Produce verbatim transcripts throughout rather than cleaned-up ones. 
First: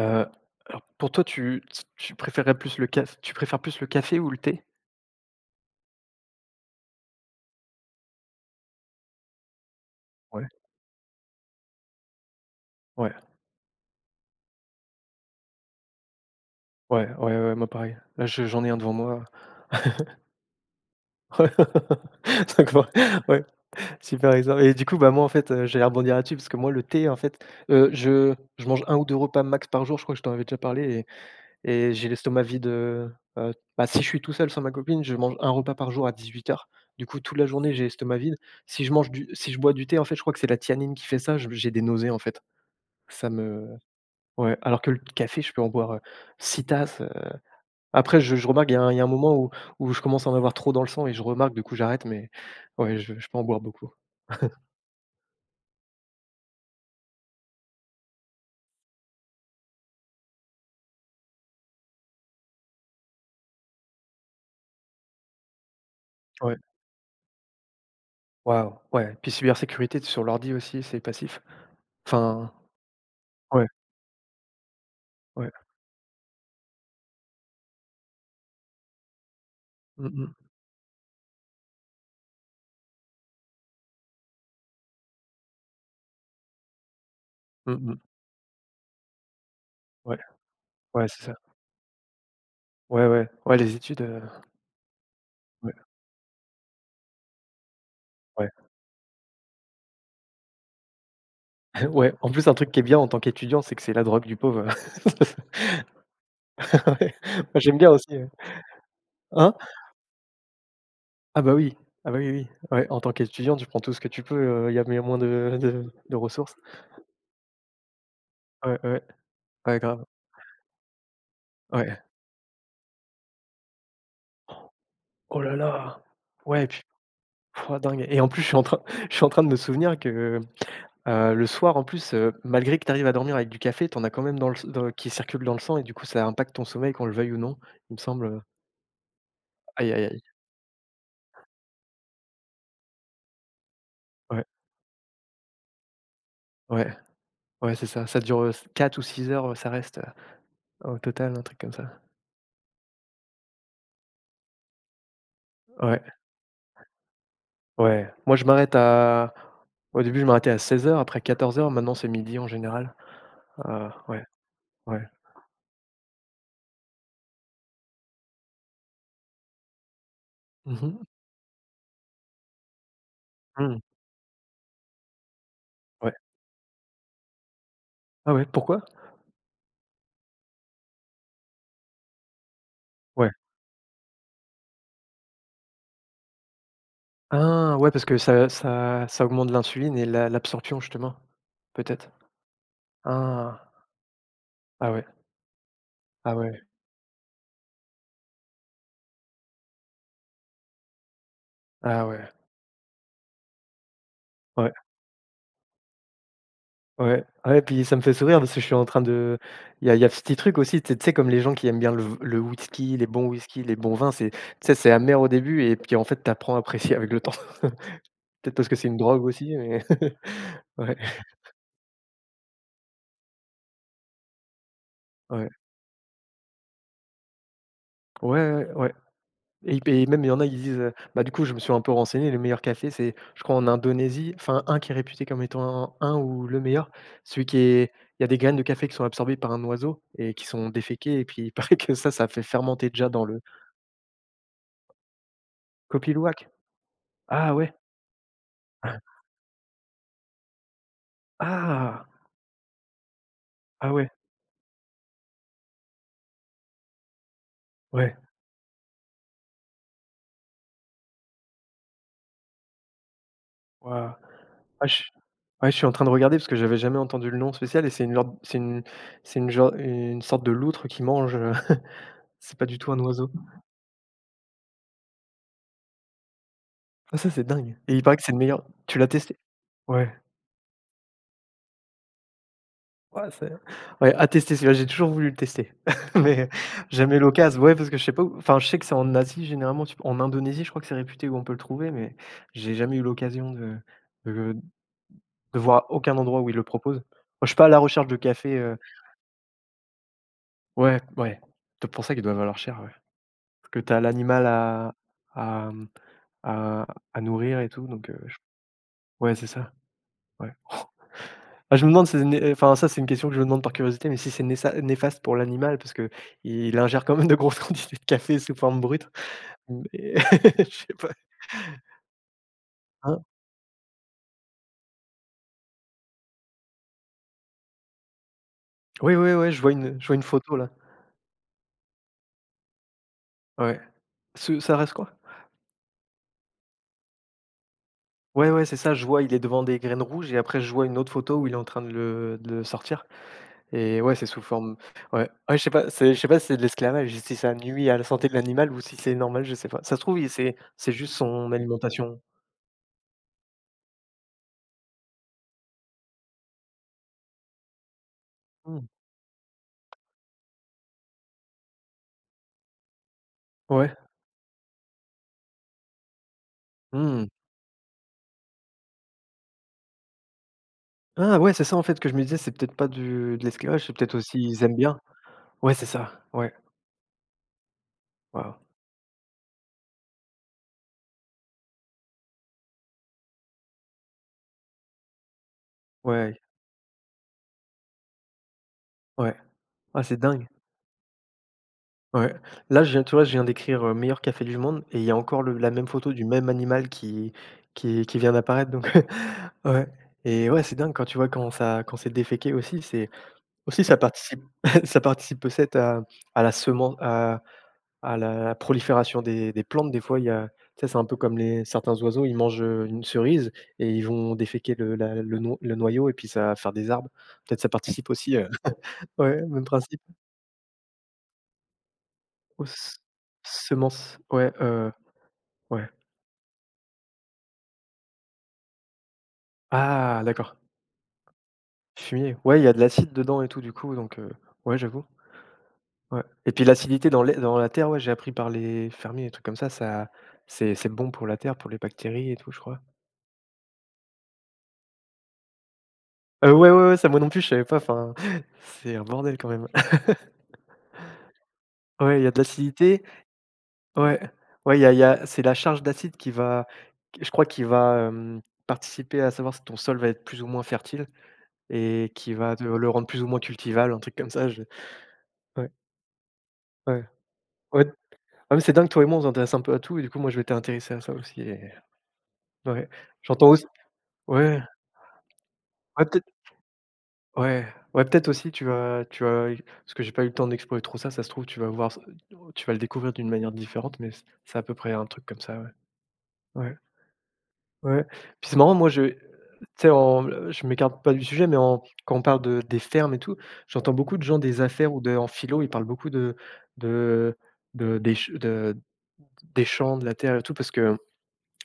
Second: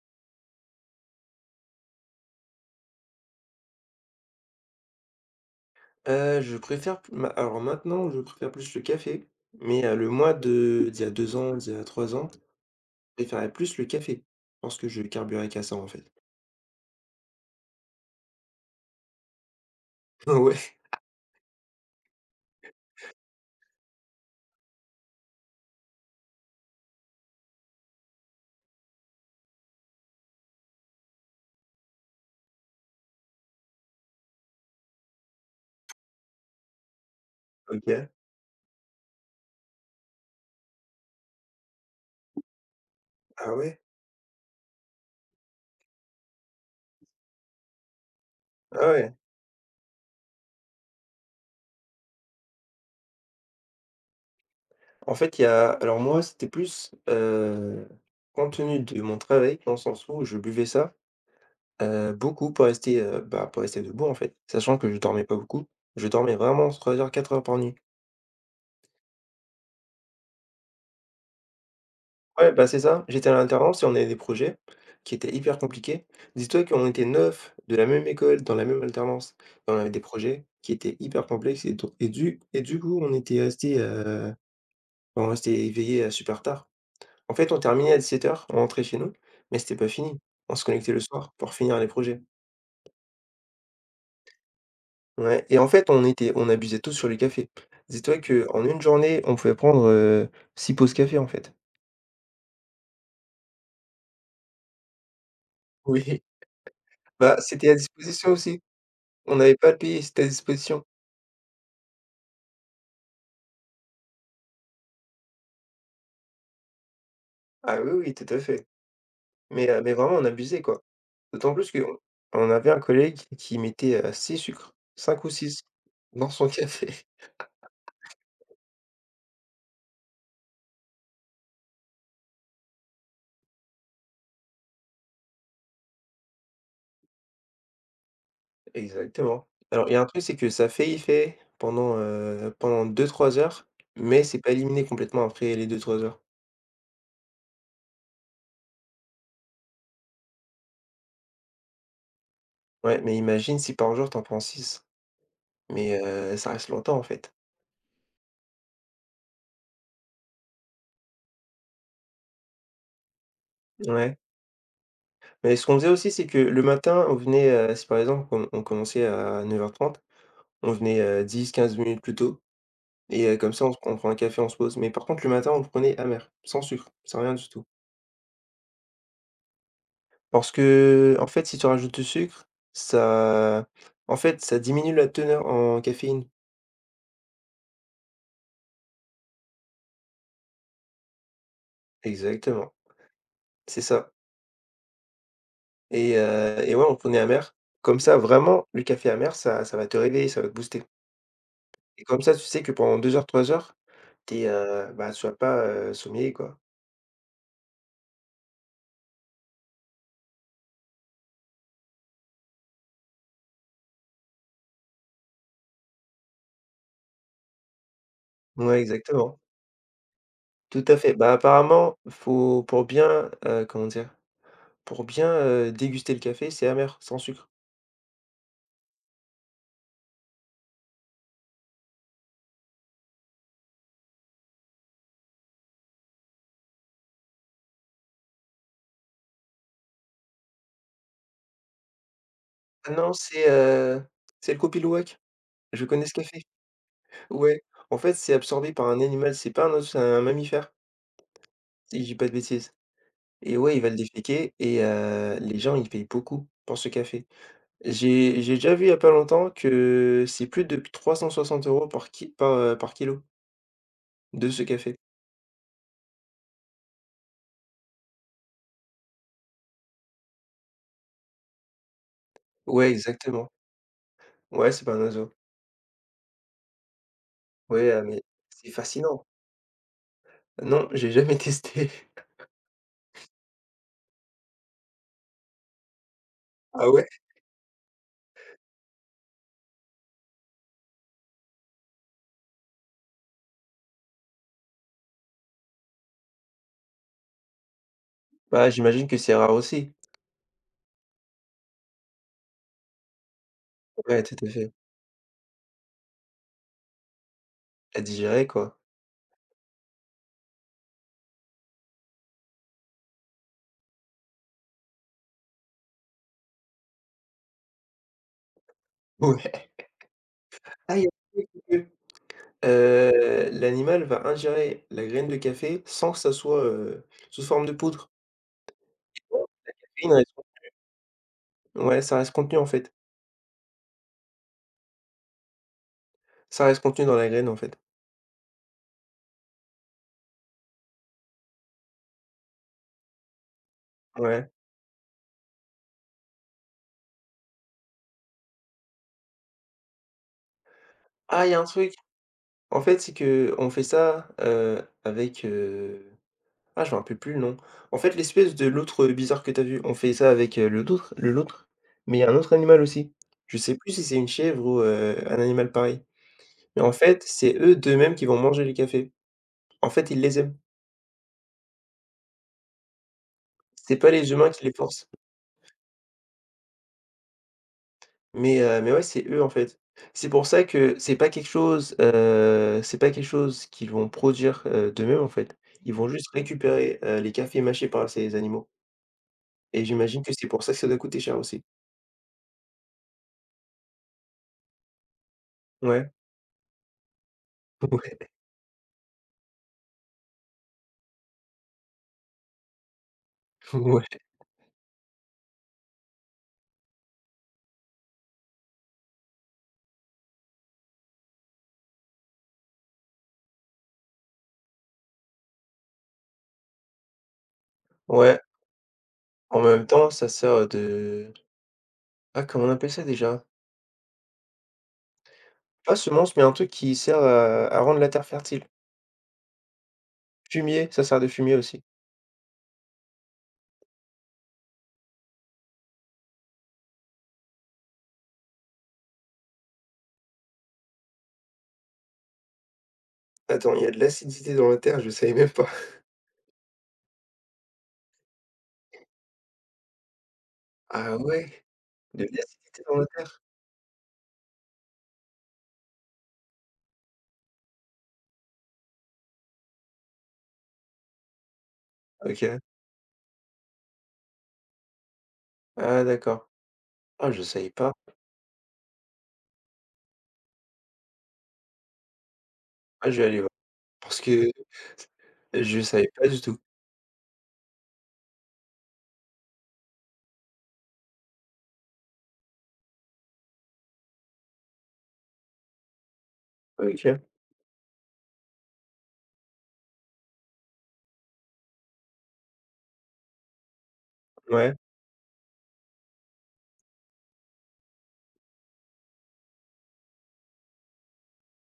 Heu, alors pour toi, tu tu préférerais plus le café, tu préfères plus le café ou le thé? Heu, je préfère p ma alors maintenant, je préfère plus le café, mais heu, le mois Ouais, de d'il y a deux ans, d'il y a trois ans, je ouais, préférais plus le café. Je pense que je carburais qu'à ça, en fait. ouais, ouais, ouais, moi pareil. Là, je j'en ai un devant moi. Ouais, D'accord, ouais, ouais, super exemple et du coup, bah, moi, en fait, heu, j'allais rebondir là-dessus parce que moi, le thé, en fait, heu, je je mange un ou deux repas max par jour. Je crois que je t'en avais déjà parlé et et j'ai l'estomac vide, heu heu, bah, si je suis tout seul sans ma copine, je mange un repas par jour à dix-huit heures. Du coup, toute la journée, j'ai OK. l'estomac vide. Si je mange du si je bois du thé, en fait, je crois que c'est la tianine qui fait ça, je j'ai des nausées, en fait. Ça Ah me. ouais? Ouais, alors que le café, je peux en boire, heu, six tasses, heu, après je je remarque il y a Ah un il y a un ouais. moment où où je commence à en avoir trop dans le sang et je remarque, du coup j'arrête, mais ouais, je je peux en boire beaucoup. En fait, il y a alors moi, c'était plus, heu, compte tenu de mon travail, dans le sens où je buvais ça, heu, beaucoup pour rester, heu, bah, pour rester debout, en fait. Sachant que je dormais pas beaucoup, je dormais Ouais, vraiment trois heures, quatre heures par nuit. waouh, ouais, puis cybersécurité sur l'ordi aussi, c'est passif. Ouais, Enfin, bah, c'est ça. J'étais à ouais, l'alternance et on avait des projets qui étaient ouais. hyper compliqués. Dis-toi qu'on était neuf de la même école, dans la même alternance et on avait des Mmh mh. projets qui étaient hyper complexes et do et du et du coup, on était restés, heu, on restait éveillés à super tard. En fait, on Mmh terminait à mh. dix-sept heures, on rentrait chez nous, mais c'était pas fini. Ouais, On se connectait le ouais, c'est soir ça. pour finir les projets. Ouais, ouais, ouais, les études, heu, Ouais et en ouais, fait, on était on abusait tous sur le café. Dis-toi ouais, qu'en une journée, on pouvait prendre, heu, six pauses café, en fait. ouais, en plus un truc qui est bien en tant qu'étudiant, c'est que c'est la drogue du pauvre. Oui, Ouais, bah, moi c'était à j'aime bien aussi, ouais. disposition aussi. On Hein? n'avait pas à le payer, c'était à disposition. Ah bah oui, ah bah oui, oui. Oui. Ouais, en tant qu'étudiant, tu prends tout ce que tu peux, il y a mais moins de de de ressources. Ah oui, oui, tout à fait. Ouais, ouais, Mais, ouais, heu, mais grave. vraiment on abusait quoi. D'autant plus qu'on Ouais. on avait un collègue qui mettait, heu, six sucres, cinq ou Oh là six là! dans son Ouais, puis café. pouah, dingue et en plus, je suis en train je suis en train de me souvenir que, heu, le soir, en plus, heu, malgré que tu arrives à dormir avec du café, t'en as quand même dans le s dans qui circule dans le sang et du coup, ça impacte ton sommeil qu'on le veuille ou non, il me semble. Exactement. Alors il Aïe, y a aïe, un aïe. truc, c'est que ça fait effet pendant, heu, pendant deux trois heures, mais c'est Ouais, pas éliminé complètement après les deux trois heures. ouais, ouais, c'est ça. Ça dure, quatre ou six heures, ça reste, heu, au total, un truc comme ça. Ouais, mais imagine si par jour t'en prends six mais, Ouais. heu, ça reste longtemps en fait. Ouais, moi je m'arrête à Au début, je m'arrêtais à seize heures, après quatorze heures, maintenant c'est midi en général. Heu, Ouais. ouais, ouais. Mais ce qu'on faisait aussi, c'est que le matin on venait, heu, si par exemple on on commençait à neuf heures trente on Mmh mh. venait, dix quinze minutes plus tôt. Et heu, comme ça, on se Mmh. prend on prend un café, on se pose. Mais par contre, le matin, on le prenait Ouais. amer, sans sucre, sans rien du tout. Ah ouais, pourquoi? Parce que, en fait, si tu rajoutes du sucre, Ouais. ça en fait, ça diminue la teneur en caféine. Ah ouais, parce que ça ça ça augmente l'insuline et la l'absorption justement, peut-être? Exactement, Ah. c'est ça. Ah ouais, Et ah ouais, heu et ouais, on prenait amer. Comme ça, vraiment, le café amer, ça ça va te réveiller, ça va te booster. Et ah comme ouais, ça, tu sais que pendant deux heures, trois heures, t'es, ouais, es, bah, tu vas pas, heu, sommeiller, quoi. ouais, ouais, puis ça me fait sourire parce que je suis en train de il y a il y a ce petit truc aussi, tu sais tu sais comme les gens qui aiment bien le v le whisky, les bons whisky, les bons vins, c'est tu sais, c'est amer au début et puis en fait, tu apprends à apprécier avec le temps. Peut-être parce que Ouais, c'est une drogue exactement. aussi, mais Tout Ouais, à fait. Bah, apparemment, faut pour bien, heu, comment dire? Pour bien, ouais, heu, déguster le café, c'est amer, sans sucre. ouais, ouais, ouais et p et même il y en a, ils disent, heu, bah, du coup, je me suis un peu renseigné, le meilleur café, c'est je crois en Indonésie, enfin, un qui est réputé comme étant un un ou le meilleur, celui qui est il y a des graines de café qui sont absorbées par un oiseau et qui sont déféquées et puis il paraît que ça, ça fait fermenter Ah déjà non, dans le. c'est, heu, c'est le Kopi Luwak. Je connais ce Kopi café. Luwak? Ah Ouais, ouais? en fait, c'est absorbé par un animal, c'est pas un os, c'est un mammifère, si je Ah! dis pas de bêtises et ouais, il va Ah le ouais, déféquer et heu, les gens, ils payent beaucoup pour ce café. ouais, J'ai j'ai déjà vu il y a pas longtemps que c'est plus de trois cent soixante euros € par ki par, heu, par kilo waouh. de ce Ah, café. je ouais, je suis en train de regarder parce que j'avais jamais entendu le nom spécial et c'est une genre c'est une c'est une genre une sorte de loutre qui mange, heu, c'est pas du Ouais, tout un oiseau. exactement. Ouais, c'est pas un oiseau. Ah ça, c'est dingue Ouais, et heu, il paraît mais que c'est le meilleur. c'est Tu l'as fascinant. testé? Ouais. Non, j'ai jamais testé. Ouais, c'est ouais, à tester celui-là, j'ai toujours voulu le tester, mais Ah ouais? jamais l'occasion. Ouais, parce que je sais pas où enfin, je sais que c'est en Asie généralement, tu en Indonésie, je crois que c'est réputé où on peut le trouver, mais j'ai jamais eu l'occasion de de de voir aucun endroit où ils le proposent. Moi, je suis pas à la recherche de café, Bah, heu. j'imagine que c'est rare aussi. Ouais, ouais, c'est pour ça qu'il doit valoir cher, ouais, parce que t'as Ouais, tout l'animal à fait. à à, mmh, à à nourrir et tout, À donc heu, j digérer, quoi. ouais, c'est ça, ouais. Ah, je me demande si c'est né enfin, ça, c'est une question que je me demande par curiosité, mais si c'est nésa néfaste pour l'animal parce que il ingère quand même de grosses quantités de café sous forme brute, Ouais. mais je sais Ah, il y pas. a Hein? heu, l'animal va ingérer la graine de café sans que ça soit, heu, sous forme de poudre. Oui, oui, Et la ouais, je vois une je caféine vois une reste- photo là. Ouais, ça reste contenu, en fait. Ouais. Ce ça reste quoi? Ça reste contenu dans la graine, en fait. Ouais, ouais, c'est ça, je vois, il est devant des graines rouges et après je vois une autre photo où il est en train de le de le sortir et ouais, c'est sous Ouais. forme ouais. Ouais, je sais pas, c'est je sais pas si c'est de l'esclavage, si ça nuit à la santé de l'animal ou si c'est normal, je sais pas. Ça se trouve, il c'est c'est juste Ah, il son y a un truc, alimentation. en fait, c'est que on fait ça, heu, avec, heu, ah, je me rappelle plus le nom. En fait, l'espèce de Mmh. l'autre bizarre que t'as vu, on fait ça avec, heu, le d'autre le l'autre, mais il y a un autre animal aussi. Je sais Ouais. plus si c'est une chèvre ou, heu, un animal pareil. Mais en fait, Mmh. c'est eux d'eux-mêmes qui vont manger les cafés. En fait, ils les aiment. Ah ouais, c'est ça, en fait, que je me disais, c'est peut-être pas du de l'esclavage, c'est C'est pas peut-être les aussi humains ils qui les aiment bien. forcent. Ouais, c'est ça, ouais, waouh, Mais heu, mais ouais, c'est eux, en fait. C'est pour ça que c'est pas quelque chose, heu, c'est pas quelque chose qu'ils vont produire, heu, d'eux-mêmes, en fait. Ils vont juste ouais, récupérer, heu, les cafés mâchés par ces animaux ouais. et Ah, c'est j'imagine que c'est dingue, pour ça que ça doit coûter cher aussi. ouais. Là, je viens tu vois, je viens d'écrire, heu, meilleur café du monde et il y a encore le la même Ouais, photo du même animal qui qui ouais, qui vient d'apparaître donc ouais et ouais, c'est dingue quand tu vois quand ça quand c'est déféqué aussi, c'est aussi ça ouais, participe ça participe peut-être à à la semence à À la prolifération des des plantes, des fois, il y a tu sais, c'est un peu comme les certains oiseaux, ils mangent, heu, une cerise et ils vont déféquer le la le no le noyau et puis ça va faire des arbres. Peut-être ça participe aussi, ouais. heu. Ouais, En même même principe. temps, ça sert de, ah, comment Aux on appelle s ça déjà? semences, ouais, heu, ouais. Pas semence, mais un truc qui sert à à rendre la terre fertile. Ah d'accord, Fumier, ça sert de fumier aussi. fumier. Ouais, il y a de l'acide dedans et tout du coup donc heu, ouais, j'avoue, ouais et puis l'acidité dans l'ai dans la terre, ouais, j'ai appris par les fermiers, des trucs comme ça, ça c'est c'est bon pour la terre, pour les bactéries et tout, je crois. Attends, il y a de l'acidité dans la terre, je savais même pas. Heu, ouais, ouais, ouais, ça moi non plus, je savais pas, enfin, c'est un bordel quand même, hein. Ah ouais? Ouais, De il y a de l'acidité dans l'acidité. la terre? Ouais, ouais, il y a il y a c'est la charge d'acide qui va je crois qui va, hem, participer à savoir si ton sol va être plus ou moins fertile et qui va OK. te le rendre plus ou moins cultivable, un truc comme ça, je ouais, Ah d'accord. ouais, Ah, je savais ouais. pas. Ah mais c'est dingue, toi et moi, on s'intéresse un peu à tout et du coup, moi, je m'étais intéressé à ça aussi et ouais. Ah, je vais aller voir J'entends aussi parce que ouais, je ouais, savais peut-être pas du tout. ouais, ouais, peut-être aussi tu vas tu vas parce que j'ai pas eu le temps d'explorer trop ça, ça se trouve, tu vas voir tu vas le découvrir d'une manière différente mais c'est c'est à peu près un truc comme ça, ouais. Ouais. OK. Ouais. Puis c'est marrant, moi, je tu sais, en le je m'écarte pas du sujet, mais en quand on parle de des fermes et tout, j'entends beaucoup de gens des Ouais. affaires ou de en philo, ils parlent beaucoup de de de des ch de des champs, de la terre et tout, parce qu'il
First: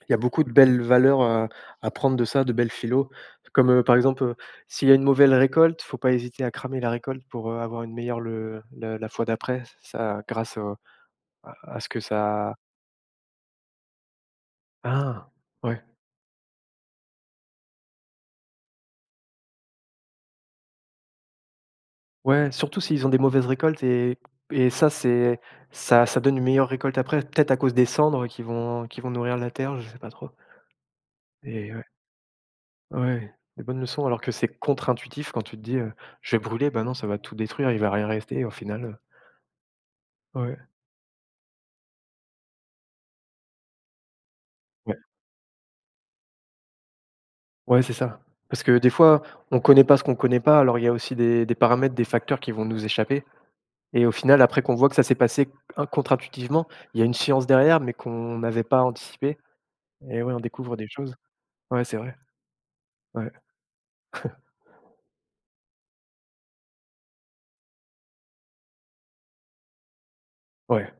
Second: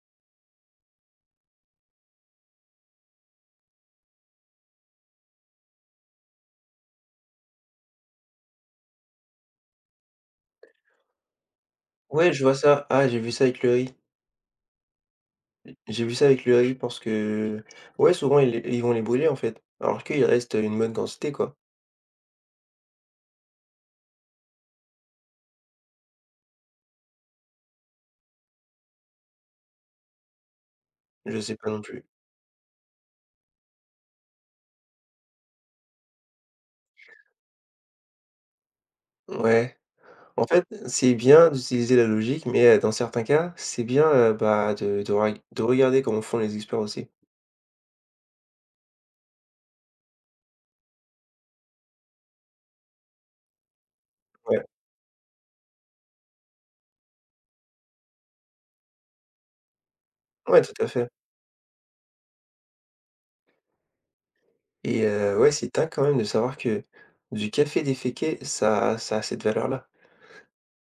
y a beaucoup de belles valeurs à à prendre de ça, de belles philo. Comme, heu, par exemple, heu, s'il y a une mauvaise récolte, faut pas hésiter à cramer la récolte pour, heu, avoir une meilleure le le la fois d'après. Ça grâce au à ce que Ouais, je vois ça ça. Ah, j'ai vu ça avec le riz. ah! Ouais. J'ai vu ça avec le riz parce que ouais, souvent ils les ils vont les brûler en fait, alors qu'il reste une bonne quantité quoi. Ouais, surtout s'ils ont des mauvaises récoltes et et ça c'est ça ça donne une meilleure récolte après, peut-être à cause des cendres qui vont qui vont nourrir la terre, je sais pas trop Je sais pas et non ouais, plus. ouais, des bonnes leçons alors que c'est contre-intuitif quand tu te dis, heu: «Je vais brûler», bah non, ça va tout détruire, il va rien rester au final, heu, Ouais. En ouais, fait, c'est bien d'utiliser la logique, mais heu, dans certains cas, c'est bien, heu, bah, ouais, de de reg de regarder comment font les experts aussi. ouais, c'est ça. Parce que des fois, on connaît pas ce qu'on connaît pas, alors il y a aussi des des paramètres, des facteurs qui vont nous échapper et au final après Ouais, qu'on voit que ça s'est passé in contre-intuitivement, il y a une science derrière mais qu'on n'avait pas anticipé et ouais, on ouais, tout découvre à des fait. choses. Ouais, c'est vrai. Ouais, Et heu, ouais, c'est dingue quand même de savoir que du café déféqué, ça ça a cette valeur-là. ouais,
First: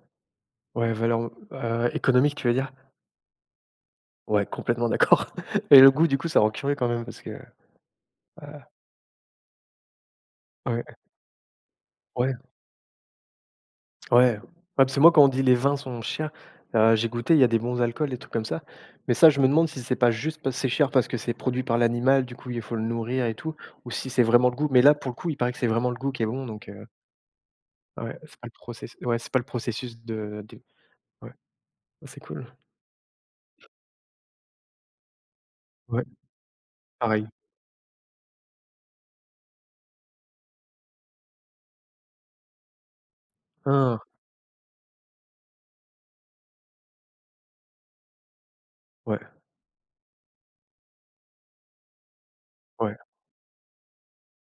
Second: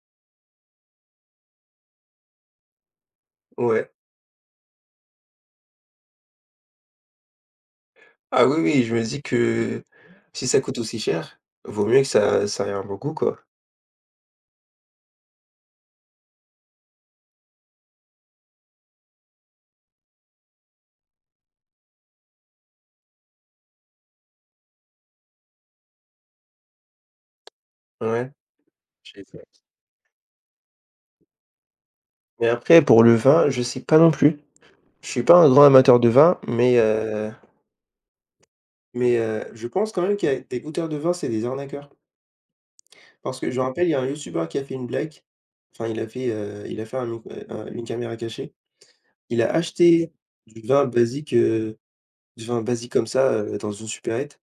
ouais, valeur, heu, économique, tu veux dire? Ouais. Ouais, complètement d'accord et le goût, du coup, ça rend curieux quand même parce que, heu, Ah oui, ouais, oui, je me dis que si ça coûte ouais, aussi cher, vaut mieux que ouais, ça ça ait un bon goût, quoi. ouais, parce que moi, quand on dit les vins sont chers, heu, j'ai goûté, il y a des bons alcools, des trucs comme ça, mais ça, je me demande si c'est pas juste parce c'est cher parce que c'est produit par l'animal, du coup, il faut le nourrir et tout ou si c'est vraiment le goût, mais là, pour le coup, il paraît que c'est vraiment le goût qui est bon donc heu, ouais, Ouais, c'est pas le process ouais, j'ai c'est pas fait. le processus de de ouais, c'est cool. Mais après pour le vin, je sais pas non plus. Je suis pas un grand amateur Ouais, de vin, mais pareil. heu mais heu, je pense quand même qu'il y a des goûteurs de vin, c'est des arnaqueurs. Parce que je me rappelle, il y Ah, a un youtubeur qui a fait une blague. Enfin, il a fait, heu, il a fait un mic heu, un une caméra cachée. ouais, Il a acheté du vin basique, Du vin basique ouais, comme ça, heu, dans une supérette,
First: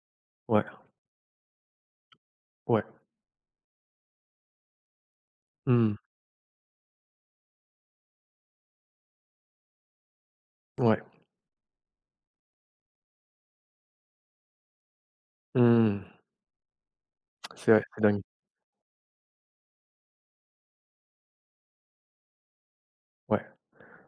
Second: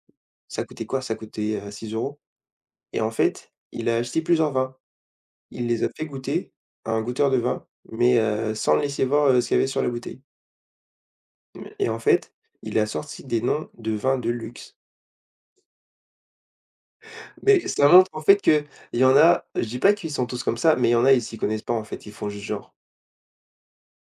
ouais, ça coûtait quoi? Ça coûtait, heu, six euros ouais, € et en fait, il a acheté plusieurs vins. Il les a mmh, fait goûter à un goûteur de vin, mais, heu, sans laisser voir, heu, ce qu'il y avait sur la bouteille ouais, et en fait, il a sorti des noms de vins de luxe. mmh. Mais C'est vrai, ça c'est montre en dingue. fait qu'il y en a je dis pas qu'ils sont tous comme ça, mais il y en a, ils s'y connaissent pas en fait, ils font juste genre. Ouais,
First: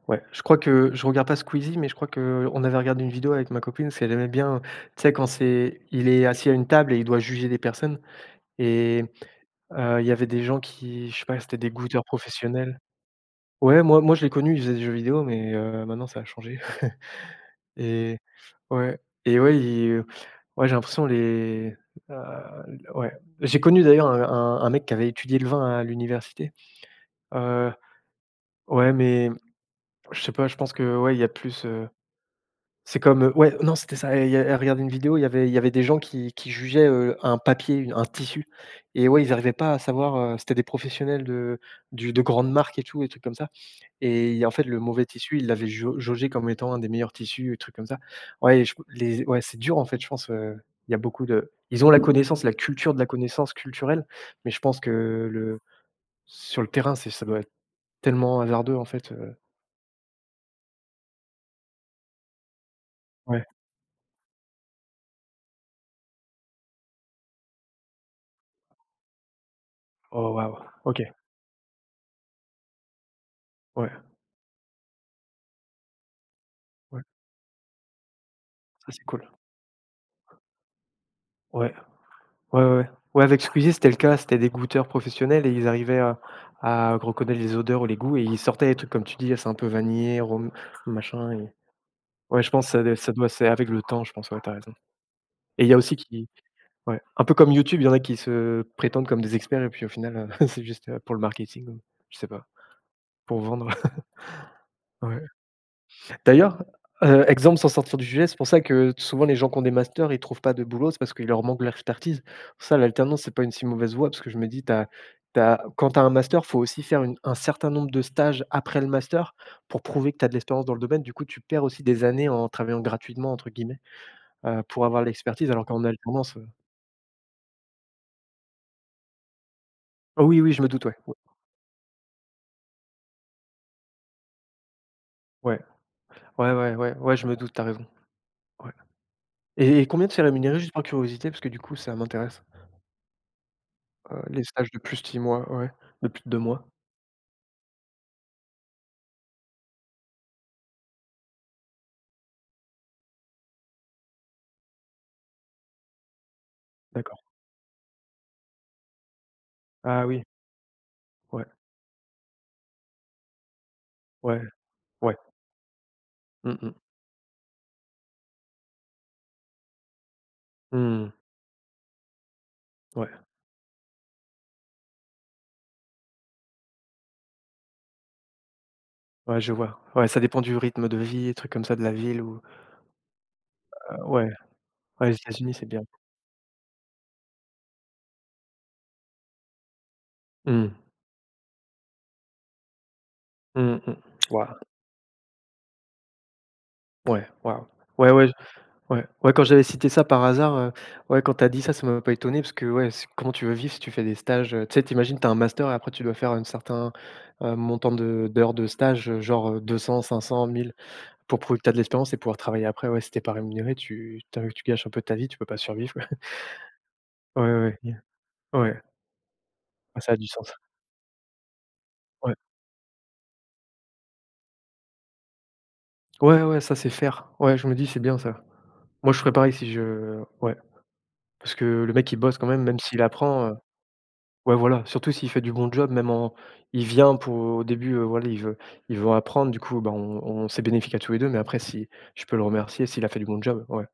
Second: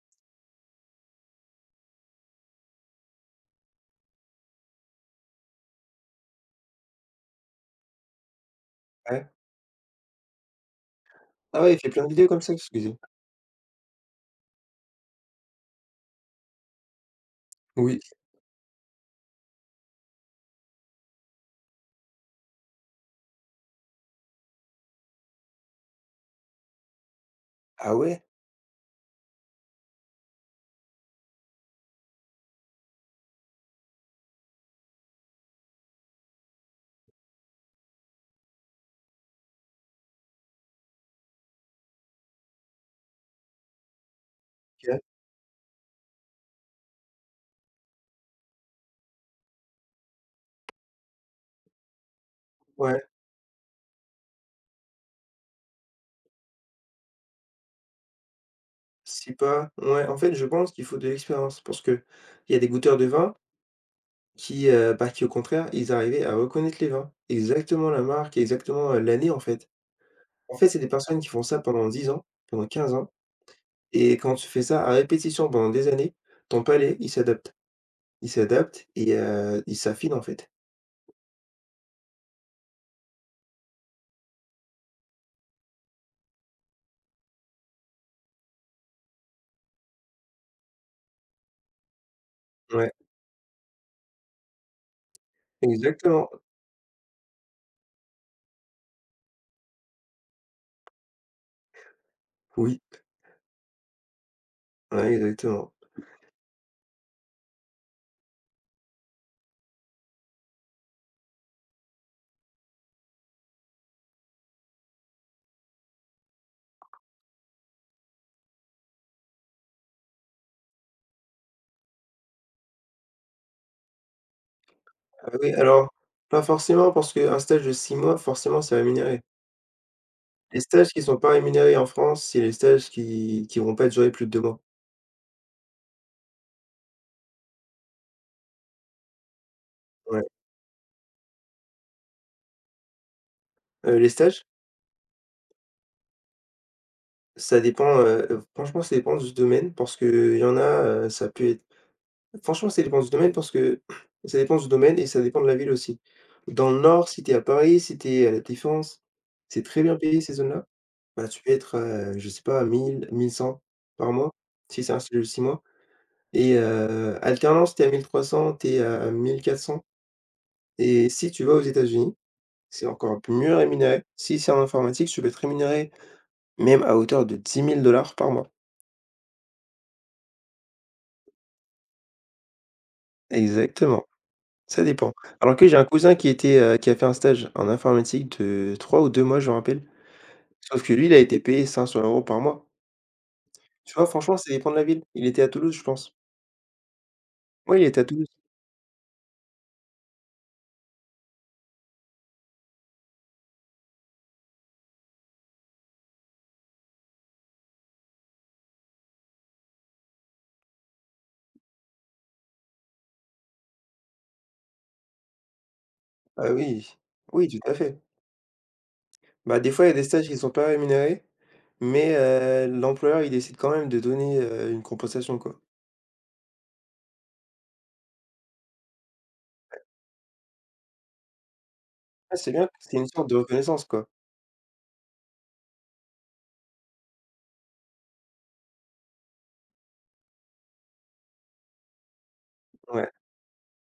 ouais. Je crois que je regarde pas Squeezie, mais je crois que on avait regardé une vidéo avec ma copine, parce qu'elle aimait bien, tu sais, quand c'est il est assis à une table et il doit juger des personnes et Ouais. heu, il y avait des gens qui, je sais pas, c'était Ah des ouais, il fait plein goûteurs de vidéos comme ça, professionnels. excusez. Ouais, moi moi je l'ai connu, il faisait des jeux vidéo, mais heu, maintenant ça a changé Oui. et ouais et ouais, il ouais, j'ai l'impression les, heu, ouais. J'ai connu d'ailleurs un un un mec qui avait étudié le vin à l'université, heu, Ah ouais? ouais, mais je sais pas, je pense que, ouais, il y a plus, c'est comme, heu, ouais, non, c'était ça. Elle elle regardait une vidéo, il y avait il y avait des gens qui qui jugeaient, heu, un papier, une- un tissu et ouais, ils arrivaient pas à savoir, heu, c'était des professionnels de du de grandes marques et tout, et trucs comme ça et en fait, le OK. mauvais tissu, ils l'avaient jau jaugé comme étant un des meilleurs tissus et trucs comme ça. Ouais, je les ouais, c'est dur en fait, je pense, heu, il y a beaucoup de ils ont la connaissance, la culture de Ouais. la connaissance culturelle, mais je pense que le sur le terrain, c'est ça doit être tellement hasardeux en fait, C'est heu, pas ouais, en fait, je pense qu'il faut de l'expérience parce qu'il y a des goûteurs de vin ouais. qui, heu, bah, qui au contraire, ils arrivaient à reconnaître les vins. Exactement la marque, exactement, heu, l'année en fait. Oh En waouh! fait, c'est des OK, personnes qui font ça pendant dix ans, pendant quinze ans ouais, et quand tu fais ça à répétition pendant des années, ton palais, ouais, il s'adapte. Il s'adapte ça c'est et cool. heu, il s'affine en fait. Ouais. Ouais, ouais, ouais. Ouais, avec Squeezie, c'était le cas, c'était des goûteurs professionnels et ils arrivaient à à reconnaître les odeurs ou les goûts et ils sortaient des trucs comme tu dis, c'est un peu vanillé, rhum, machin et ouais, je pense que ça Ouais, d ça doit c'est avec le temps, je pense, ouais, t'as raison et il y a aussi qui exactement. ouais, un peu comme YouTube, il y en a qui se prétendent comme des experts et puis au final, heu, c'est juste, heu, pour le marketing, ou je sais pas, Oui, pour vendre. ouais, Ouais. exactement. D'ailleurs, heu, exemple sans sortir du sujet, c'est pour ça que souvent les gens qui ont des masters, ils trouvent pas de boulot, c'est parce qu'il leur manque l'expertise. Ça, l'alternance, c'est pas une si mauvaise voie parce que je me dis, tu as quand tu as un master, faut aussi faire une un certain nombre de stages après le master pour prouver que tu as de l'expérience dans le domaine. Du coup, tu perds aussi des années en «travaillant gratuitement» entre guillemets, heu, pour avoir Ah l'expertise oui, alors qu'en alors, alternance, pas heu forcément parce qu'un stage de six mois, forcément, c'est rémunéré. oui, oui, Les je me doute, stages ouais. qui sont pas rémunérés en France, c'est les stages qui qui vont pas durer plus de deux mois. Ouais, ouais, ouais, ouais, ouais, ouais, je me doute, t'as raison. Ouais et et combien tu Ouais. es rémunéré, juste par curiosité? Parce que du coup, ça m'intéresse, Heu, les heu, stages, les stages de plus de six mois, ouais, de plus de deux mois. ça dépend, heu, franchement ça dépend du domaine parce que y en a, heu, ça peut être franchement ça dépend du domaine parce que ça dépend du domaine et ça dépend de la ville aussi. Dans le nord, si D'accord. t'es à Paris, si t'es à La Défense, c'est très bien Ah payé oui, ces zones-là. Bah, tu ouais, peux être, heu, je sais pas à mille mille cent par mois, ouais, si c'est un ouais. stage de six mois et Mmh mh. heu, alternance, t'es à mille trois cents, t'es à mille quatre cents. Et Mmh. si tu vas aux États-Unis, c'est Ouais, encore mieux rémunéré. Si c'est en informatique, tu peux être rémunéré même à hauteur de dix mille dollars par mois. ouais, je vois. Ouais, ça dépend du rythme de vie, des trucs comme ça, de la ville ou Exactement, heu, ouais, ça ouais, dépend. les États-Unis, Alors c'est que j'ai bien. un cousin qui était, heu, qui a fait un stage en informatique de trois ou deux mois, je me rappelle. Mmh. Sauf que lui, il a été payé cinq cents euros par mois. Mmh Tu mh. vois, franchement, ça Waouh, dépend de la ville. Il était à Toulouse, je pense. ouais, waouh. Oui, il était à Ouais, Toulouse. ouais, ouais, ouais, quand j'avais cité ça par hasard, heu, ouais, quand t'as dit ça, ça m'a pas étonné parce que, ouais, c comment tu veux vivre si tu fais des stages, heu, tu sais, tu t'as un master et après tu dois faire un certain, heu, montant de d'heures de stage, heu, genre, euh, deux cents, cinq cents, mille, pour prouver que t'as de l'expérience et pouvoir travailler après. Ouais, si tu pas rémunéré, tu tu as tu gâches un peu ta vie, tu peux pas survivre, Ah oui, oui, tout à Ouais, ouais. fait. Ouais, Bah, des fois, il y a ah, des ça a du stages qui sont sens. pas rémunérés, mais Ouais. heu, l'employeur, il décide quand même de donner, heu, une compensation, quoi. Ouais, ouais, ça, c'est faire. Ouais, je me dis: «C'est bien ça». Moi, je ferais pareil si je ouais, parce que le mec, il Ah, bosse quand c'est même, bien, même c'est s'il une sorte de apprend, heu reconnaissance, quoi. ouais, voilà, surtout s'il fait du bon job, même en il vient pour au début, heu, voilà, il veut il veut apprendre, du coup, bah, on on c'est bénéfique à tous les deux. Mais après si je peux le remercier s'il a Ouais, fait du bon job, ouais,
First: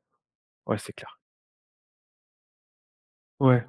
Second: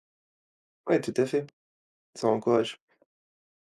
ouais, c'est ouais, tout clair. à fait. Ça encourage. Ouais.